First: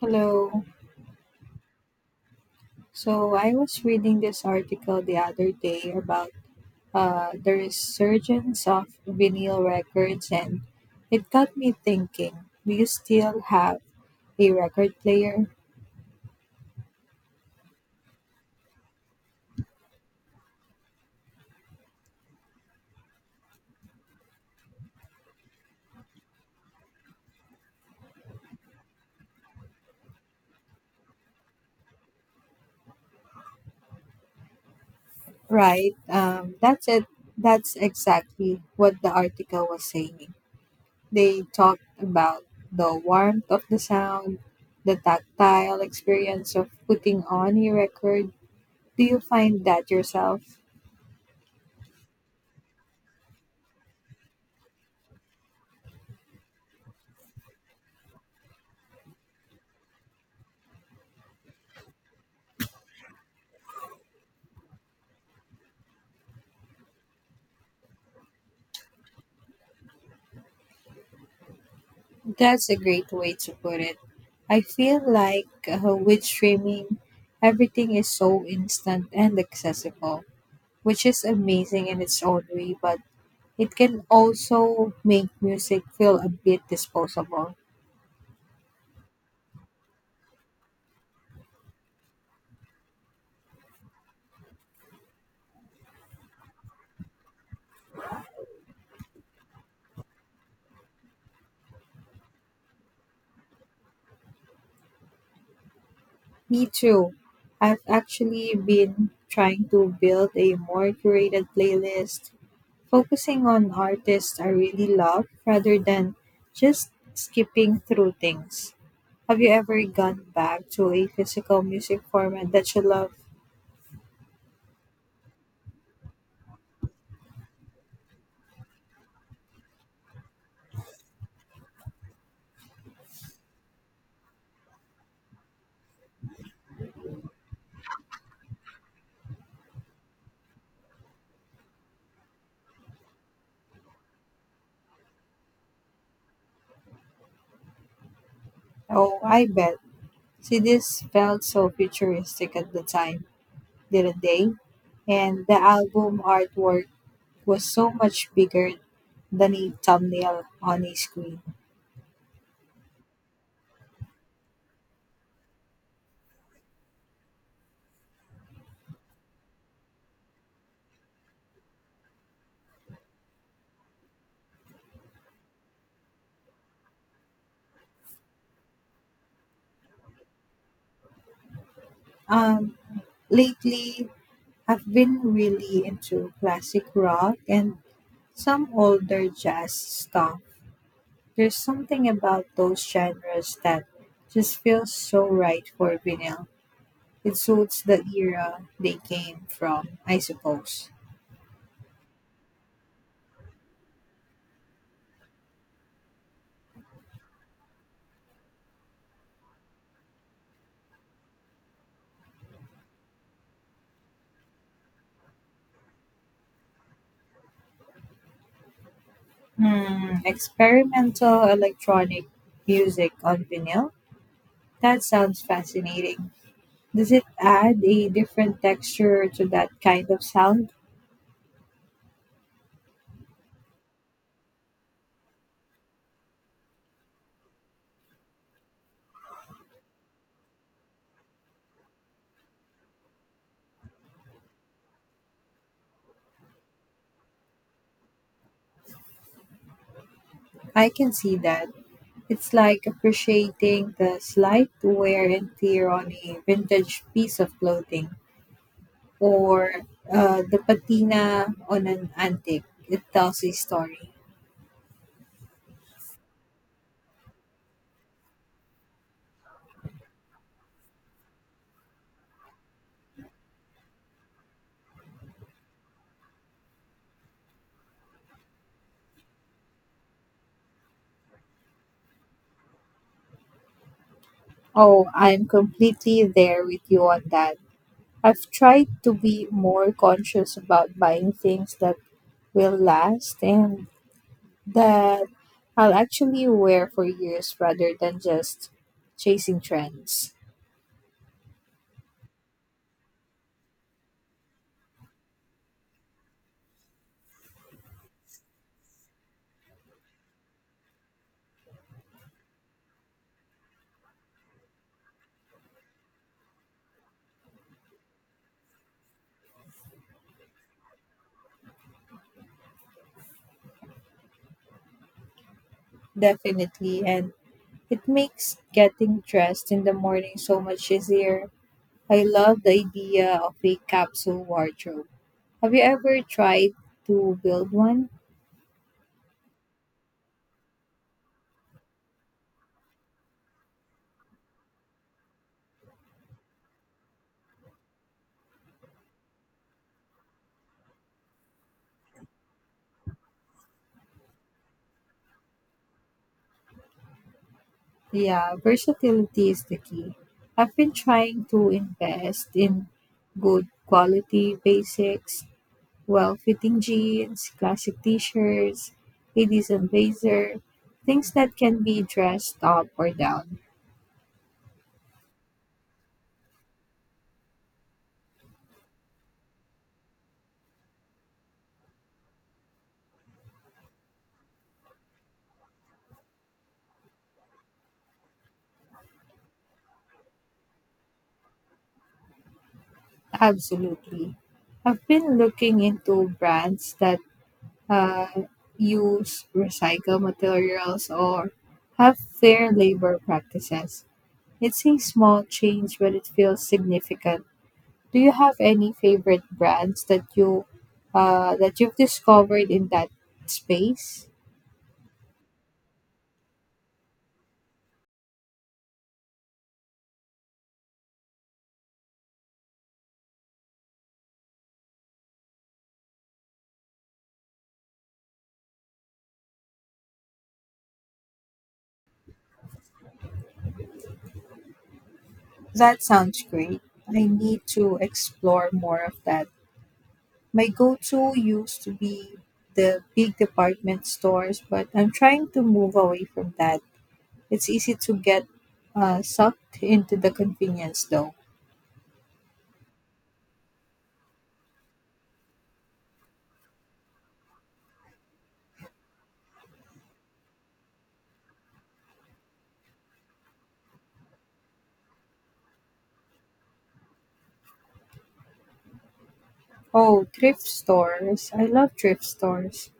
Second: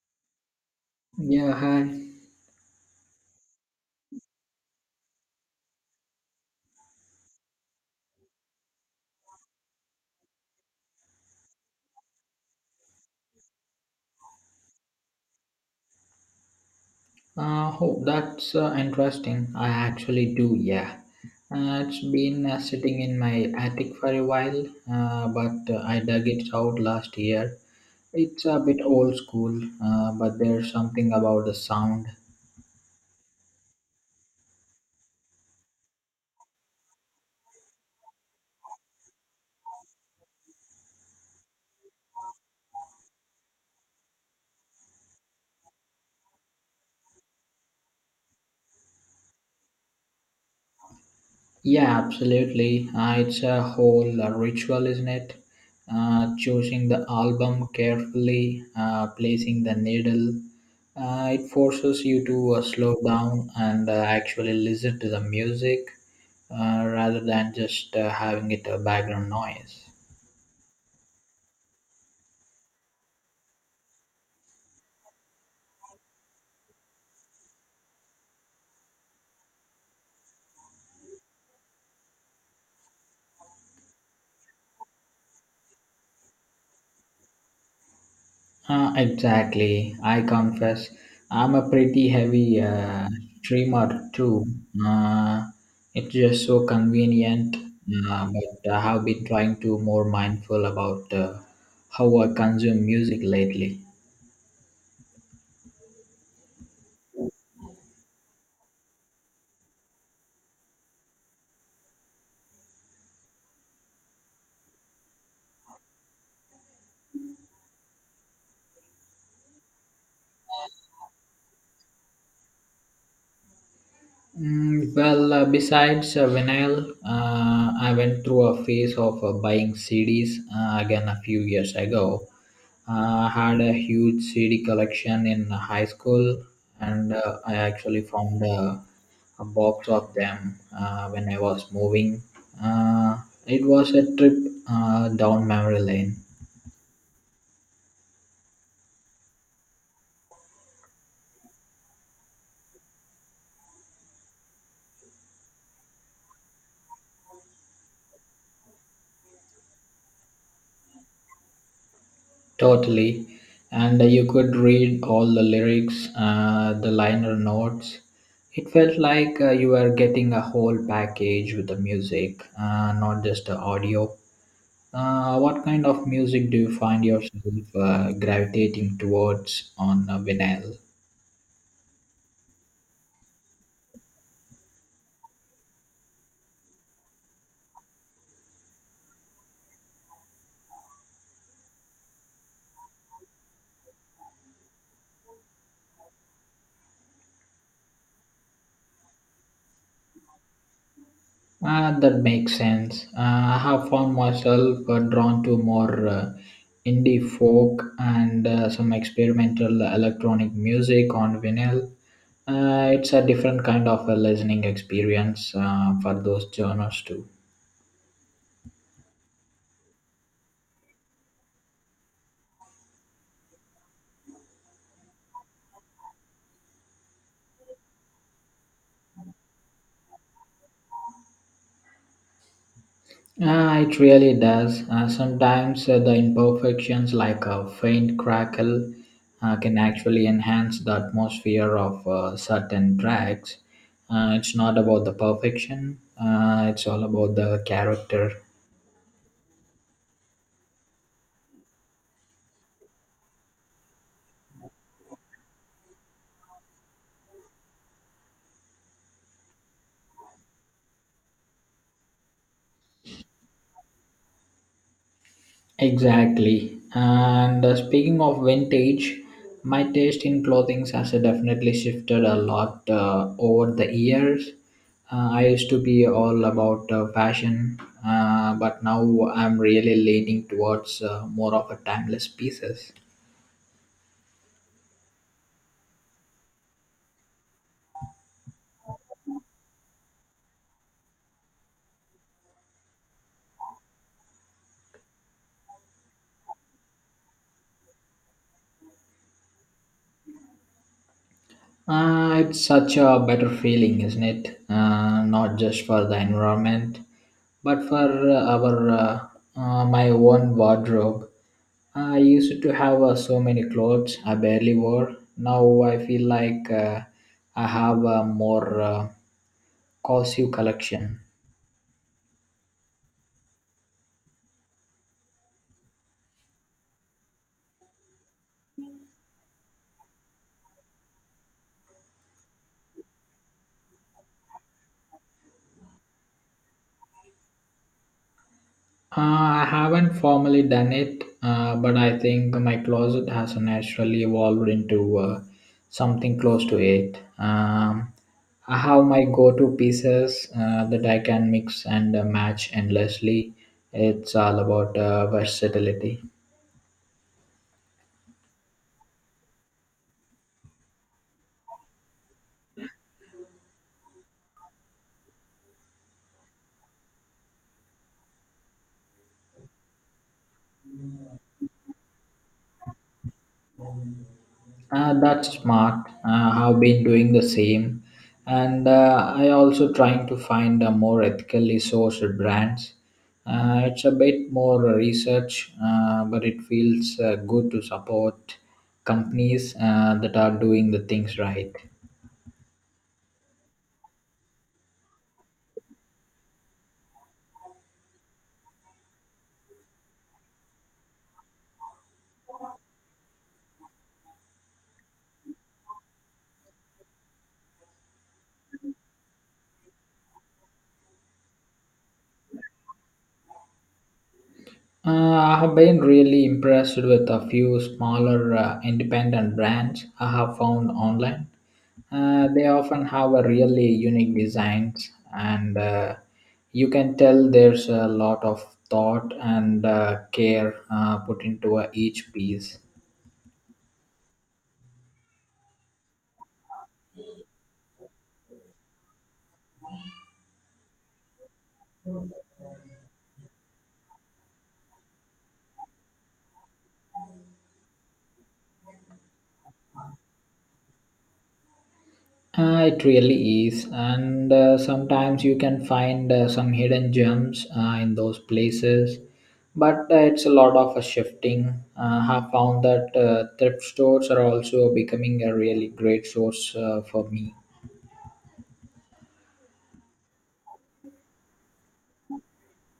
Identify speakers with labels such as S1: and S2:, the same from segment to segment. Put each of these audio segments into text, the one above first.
S1: Hello.
S2: Yeah, hi.
S1: So I was reading this article the other day about the resurgence of vinyl records, and it got me thinking. Do you still have a record player?
S2: Hope that's interesting. I actually do, yeah. It's been sitting in my attic for a while, but I dug it out last year. It's a bit old school, but there's something about the sound.
S1: Right. That's it. That's exactly what the article was saying. They talked about the warmth of the sound, the tactile experience of putting on a record. Do you find that yourself?
S2: Yeah, absolutely. It's a whole ritual, isn't it? Choosing the album carefully, placing the needle. It forces you to slow down and actually listen to the music rather than just having it a background noise.
S1: That's a great way to put it. I feel like with streaming, everything is so instant and accessible, which is amazing in its own way, but it can also make music feel a bit disposable.
S2: Exactly. I confess, I'm a pretty heavy dreamer too. Uh, it's just so convenient, but I have been trying to more mindful about how I consume music lately.
S1: Me too. I've actually been trying to build a more curated playlist, focusing on artists I really love rather than just skipping through things. Have you ever gone back to a physical music format that you love?
S2: Mm, well, besides vinyl, I went through a phase of buying CDs again a few years ago. I had a huge CD collection in high school, and I actually found a box of them when I was moving. Uh, it was a trip down memory lane.
S1: Oh, I bet. See, this felt so futuristic at the time, didn't they? And the album artwork was so much bigger than a thumbnail on a screen.
S2: Totally. And you could read all the lyrics, the liner notes. It felt like you were getting a whole package with the music, not just the audio. What kind of music do you find yourself gravitating towards on vinyl?
S1: Um, lately, I've been really into classic rock and some older jazz stuff. There's something about those genres that just feels so right for vinyl. It suits the era they came from, I suppose.
S2: Ah, that makes sense. I have found myself drawn to more indie folk and some experimental electronic music on vinyl. It's a different kind of a listening experience for those genres too.
S1: Hmm. Experimental electronic music on vinyl? That sounds fascinating. Does it add a different texture to that kind of sound?
S2: Ah, it really does. Sometimes the imperfections, like a faint crackle, can actually enhance the atmosphere of certain tracks. It's not about the perfection, it's all about the character.
S1: I can see that. It's like appreciating the slight wear and tear on a vintage piece of clothing or the patina on an antique. It tells a story.
S2: Exactly. And speaking of vintage, my taste in clothing has definitely shifted a lot over the years. I used to be all about fashion, but now I'm really leaning towards more of a timeless pieces.
S1: Oh, I'm completely there with you on that. I've tried to be more conscious about buying things that will last and that I'll actually wear for years rather than just chasing trends.
S2: It's such a better feeling, isn't it? Not just for the environment, but for our my own wardrobe. I used to have so many clothes I barely wore. Now I feel like I have a more cozy collection.
S1: Definitely. And it makes getting dressed in the morning so much easier. I love the idea of a capsule wardrobe. Have you ever tried to build one?
S2: Uh, I haven't formally done it, but I think my closet has naturally evolved into something close to it. I have my go to pieces that I can mix and match endlessly. It's all about versatility.
S1: Yeah, versatility is the key. I've been trying to invest in good quality basics, well fitting jeans, classic t shirts, a decent blazer, things that can be dressed up or down.
S2: That's smart. I've been doing the same, and I also trying to find a more ethically sourced brands. It's a bit more research, but it feels good to support companies that are doing the things right.
S1: Absolutely. I've been looking into brands that uh, use recycled materials or have fair labor practices. It's a small change, but it feels significant. Do you have any favorite brands that you that you've discovered in that space?
S2: I have been really impressed with a few smaller independent brands I have found online. They often have a really unique designs, and you can tell there's a lot of thought and care put into each piece.
S1: That sounds great. I need to explore more of that. My go-to used to be the big department stores, but I'm trying to move away from that. It's easy to get sucked into the convenience though.
S2: It really is, and sometimes you can find some hidden gems in those places. But it's a lot of a shifting. I've found that thrift stores are also becoming a really great source for me.
S1: Oh, thrift stores. I love thrift stores.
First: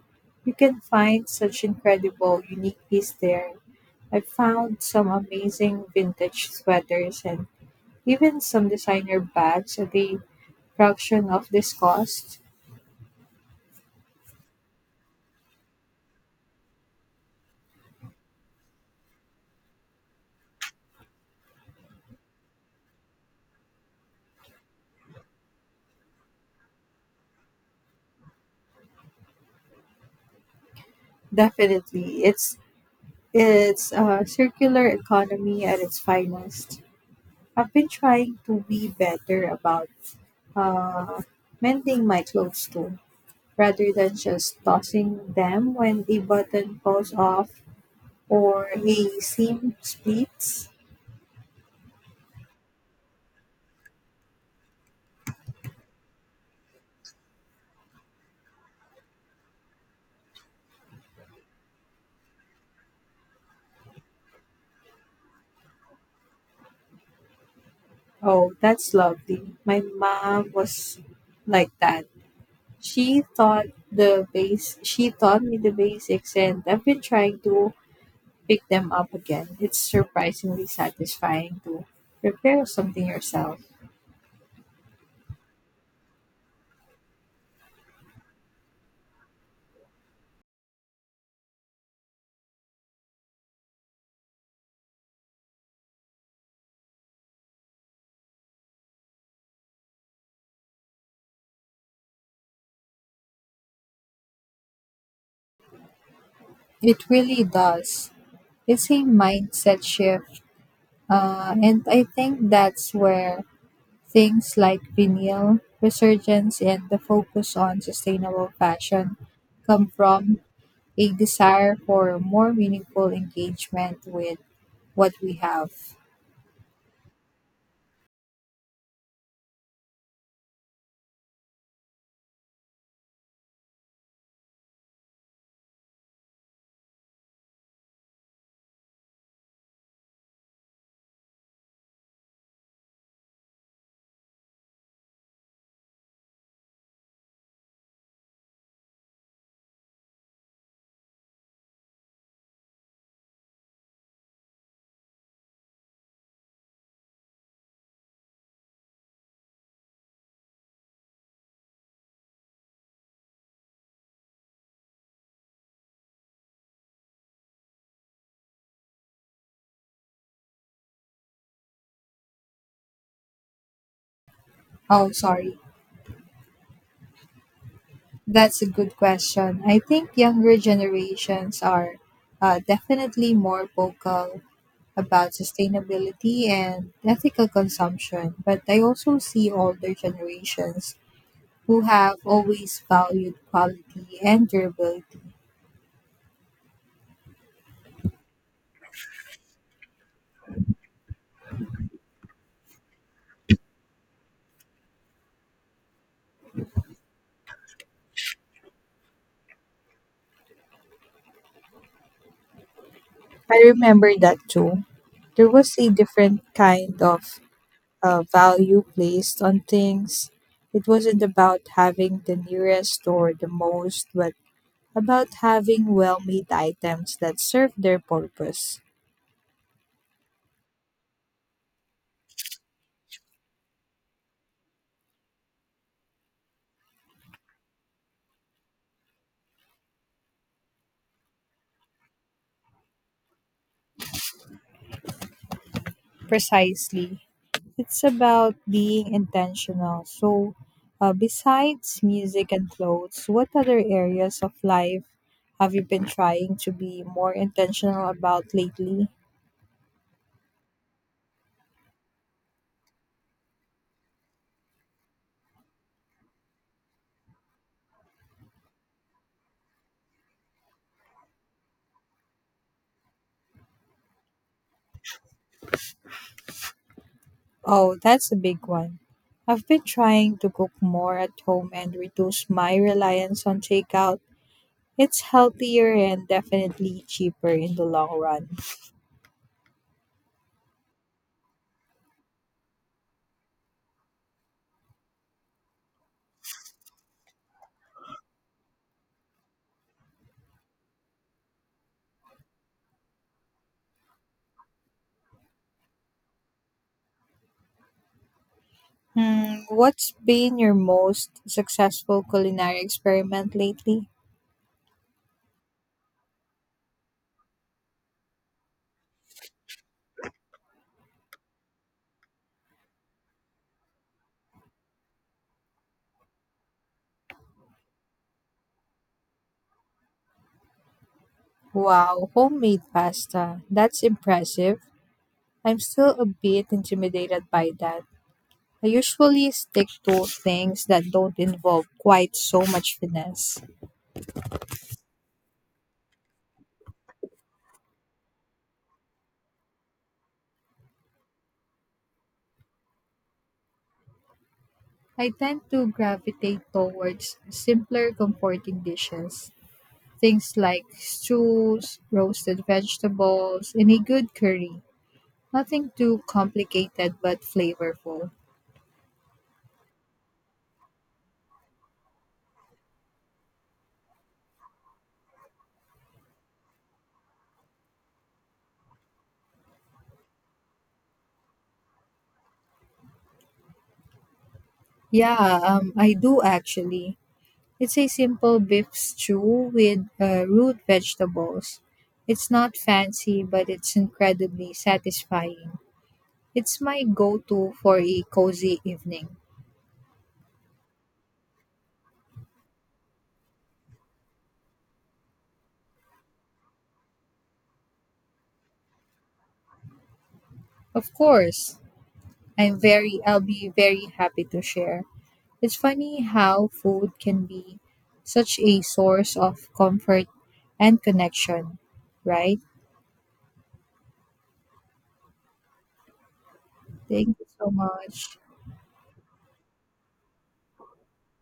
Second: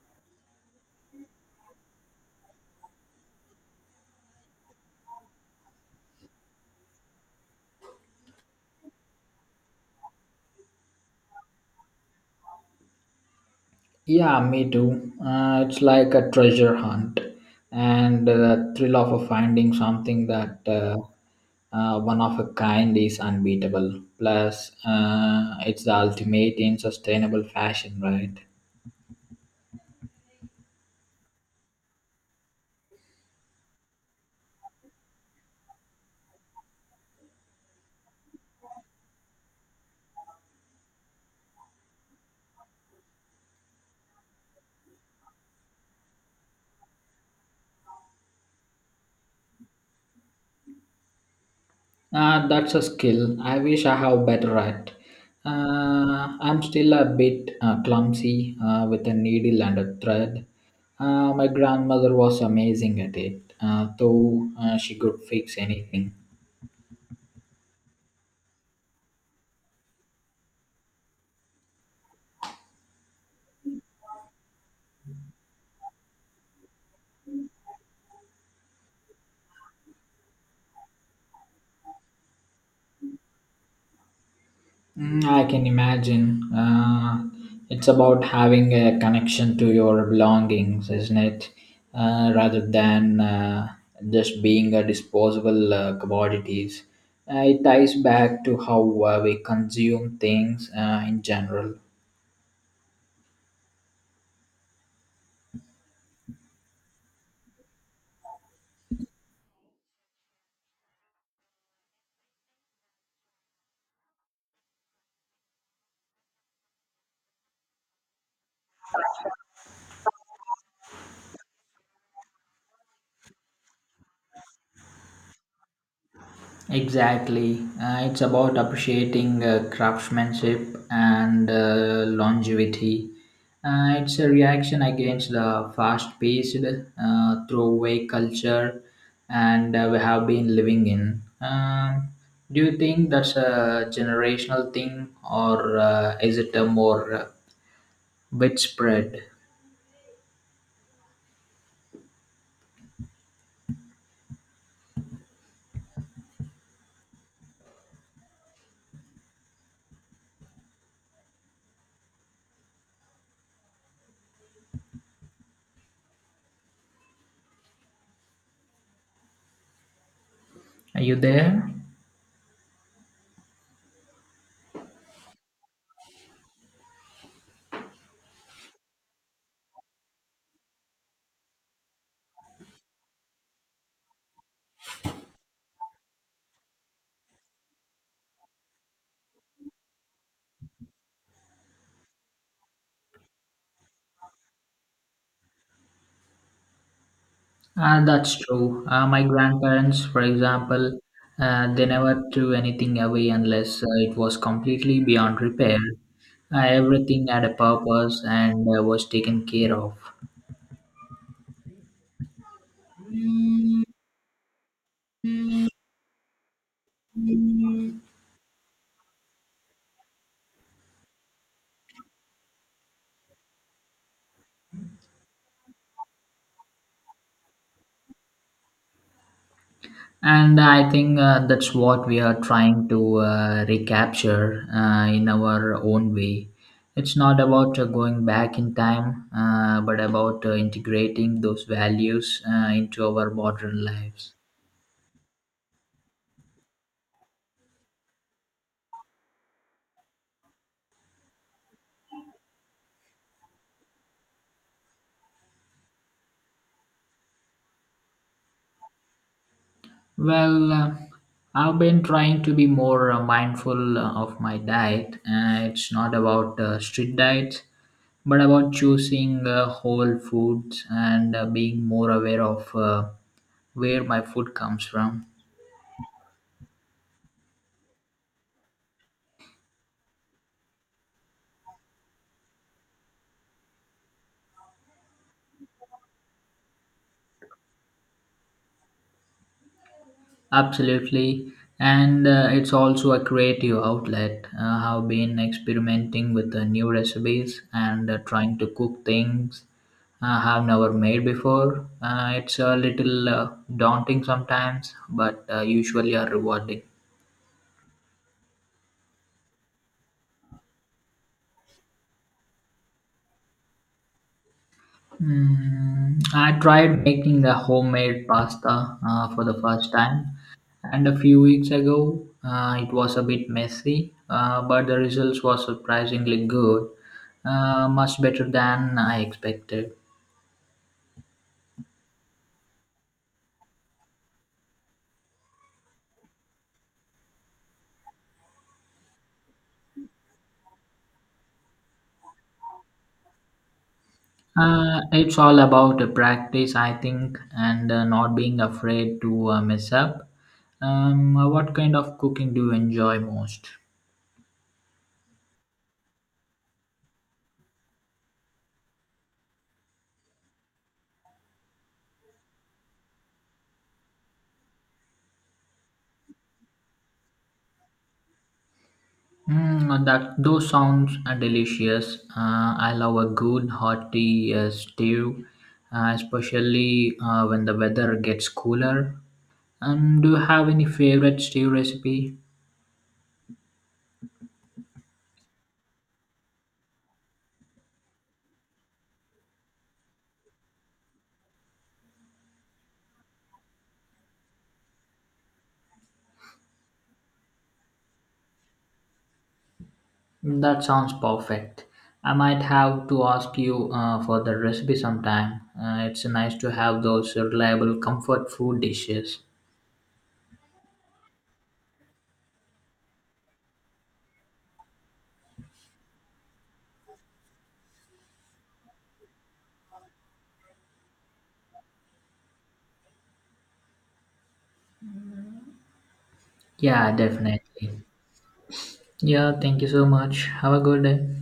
S1: You can find such incredible, unique pieces there. I found some amazing vintage sweaters and even some designer bags at a fraction of this cost.
S2: Yeah, me too. It's like a treasure hunt, and the thrill of finding something that one of a kind is unbeatable. Plus, it's the ultimate in sustainable fashion, right?
S1: Definitely, it's a circular economy at its finest. I've been trying to be better about uh, mending my clothes too, rather than just tossing them when a button falls off or a seam splits.
S2: That's a skill. I wish I have better at. I'm still a bit clumsy with a needle and a thread. My grandmother was amazing at it, though she could fix anything.
S1: Oh, that's lovely. My mom was like that. She taught me the basics and I've been trying to pick them up again. It's surprisingly satisfying to prepare something yourself.
S2: Mm, I can imagine. It's about having a connection to your belongings, isn't it? Rather than just being a disposable commodities. It ties back to how we consume things in general.
S1: It really does. It's a mindset shift. And I think that's where things like vinyl resurgence and the focus on sustainable fashion come from a desire for more meaningful engagement with what we have.
S2: Exactly. It's about appreciating craftsmanship and longevity. It's a reaction against the fast paced throwaway culture and we have been living in. Do you think that's a generational thing or is it a more widespread? Are you there?
S1: Oh, sorry. That's a good question. I think younger generations are definitely more vocal about sustainability and ethical consumption, but I also see older generations who have always valued quality and durability.
S2: That's true. My grandparents, for example, they never threw anything away unless it was completely beyond repair. Everything had a purpose and was taken care of.
S1: I remember that too. There was a different kind of value placed on things. It wasn't about having the nearest or the most, but about having well made items that serve their purpose.
S2: And I think that's what we are trying to recapture in our own way. It's not about going back in time, but about integrating those values into our modern lives.
S1: Precisely. It's about being intentional. So, besides music and clothes, what other areas of life have you been trying to be more intentional about lately?
S2: Well, I've been trying to be more mindful of my diet. It's not about strict diets, but about choosing whole foods and being more aware of where my food comes from.
S1: Oh, that's a big one. I've been trying to cook more at home and reduce my reliance on takeout. It's healthier and definitely cheaper in the long run.
S2: Absolutely, and it's also a creative outlet. I've been experimenting with new recipes and trying to cook things I have never made before. It's a little daunting sometimes, but usually are rewarding.
S1: Hmm, what's been your most successful culinary experiment lately?
S2: Mm, I tried making a homemade pasta for the first time, and a few weeks ago it was a bit messy, but the results was surprisingly good, much better than I expected.
S1: Wow, homemade pasta. That's impressive. I'm still a bit intimidated by that. I usually stick to things that don't involve quite so much finesse.
S2: It's all about the practice, I think, and not being afraid to mess up. What kind of cooking do you enjoy most?
S1: I tend to gravitate towards simpler, comforting dishes. Things like stews, roasted vegetables, and a good curry. Nothing too complicated but flavorful.
S2: Mm, that those sounds are delicious. I love a good hot tea stew, especially when the weather gets cooler. Do you have any favorite stew recipe?
S1: Yeah, I do actually. It's a simple beef stew with root vegetables. It's not fancy, but it's incredibly satisfying. It's my go-to for a cozy evening.
S2: That sounds perfect. I might have to ask you for the recipe sometime. It's nice to have those reliable comfort food dishes.
S1: Of course, I'll be very happy to share. It's funny how food can be such a source of comfort and connection, right?
S2: Yeah,
S1: Thank you so
S2: definitely.
S1: much.
S2: Yeah, thank you so much. Have a good day.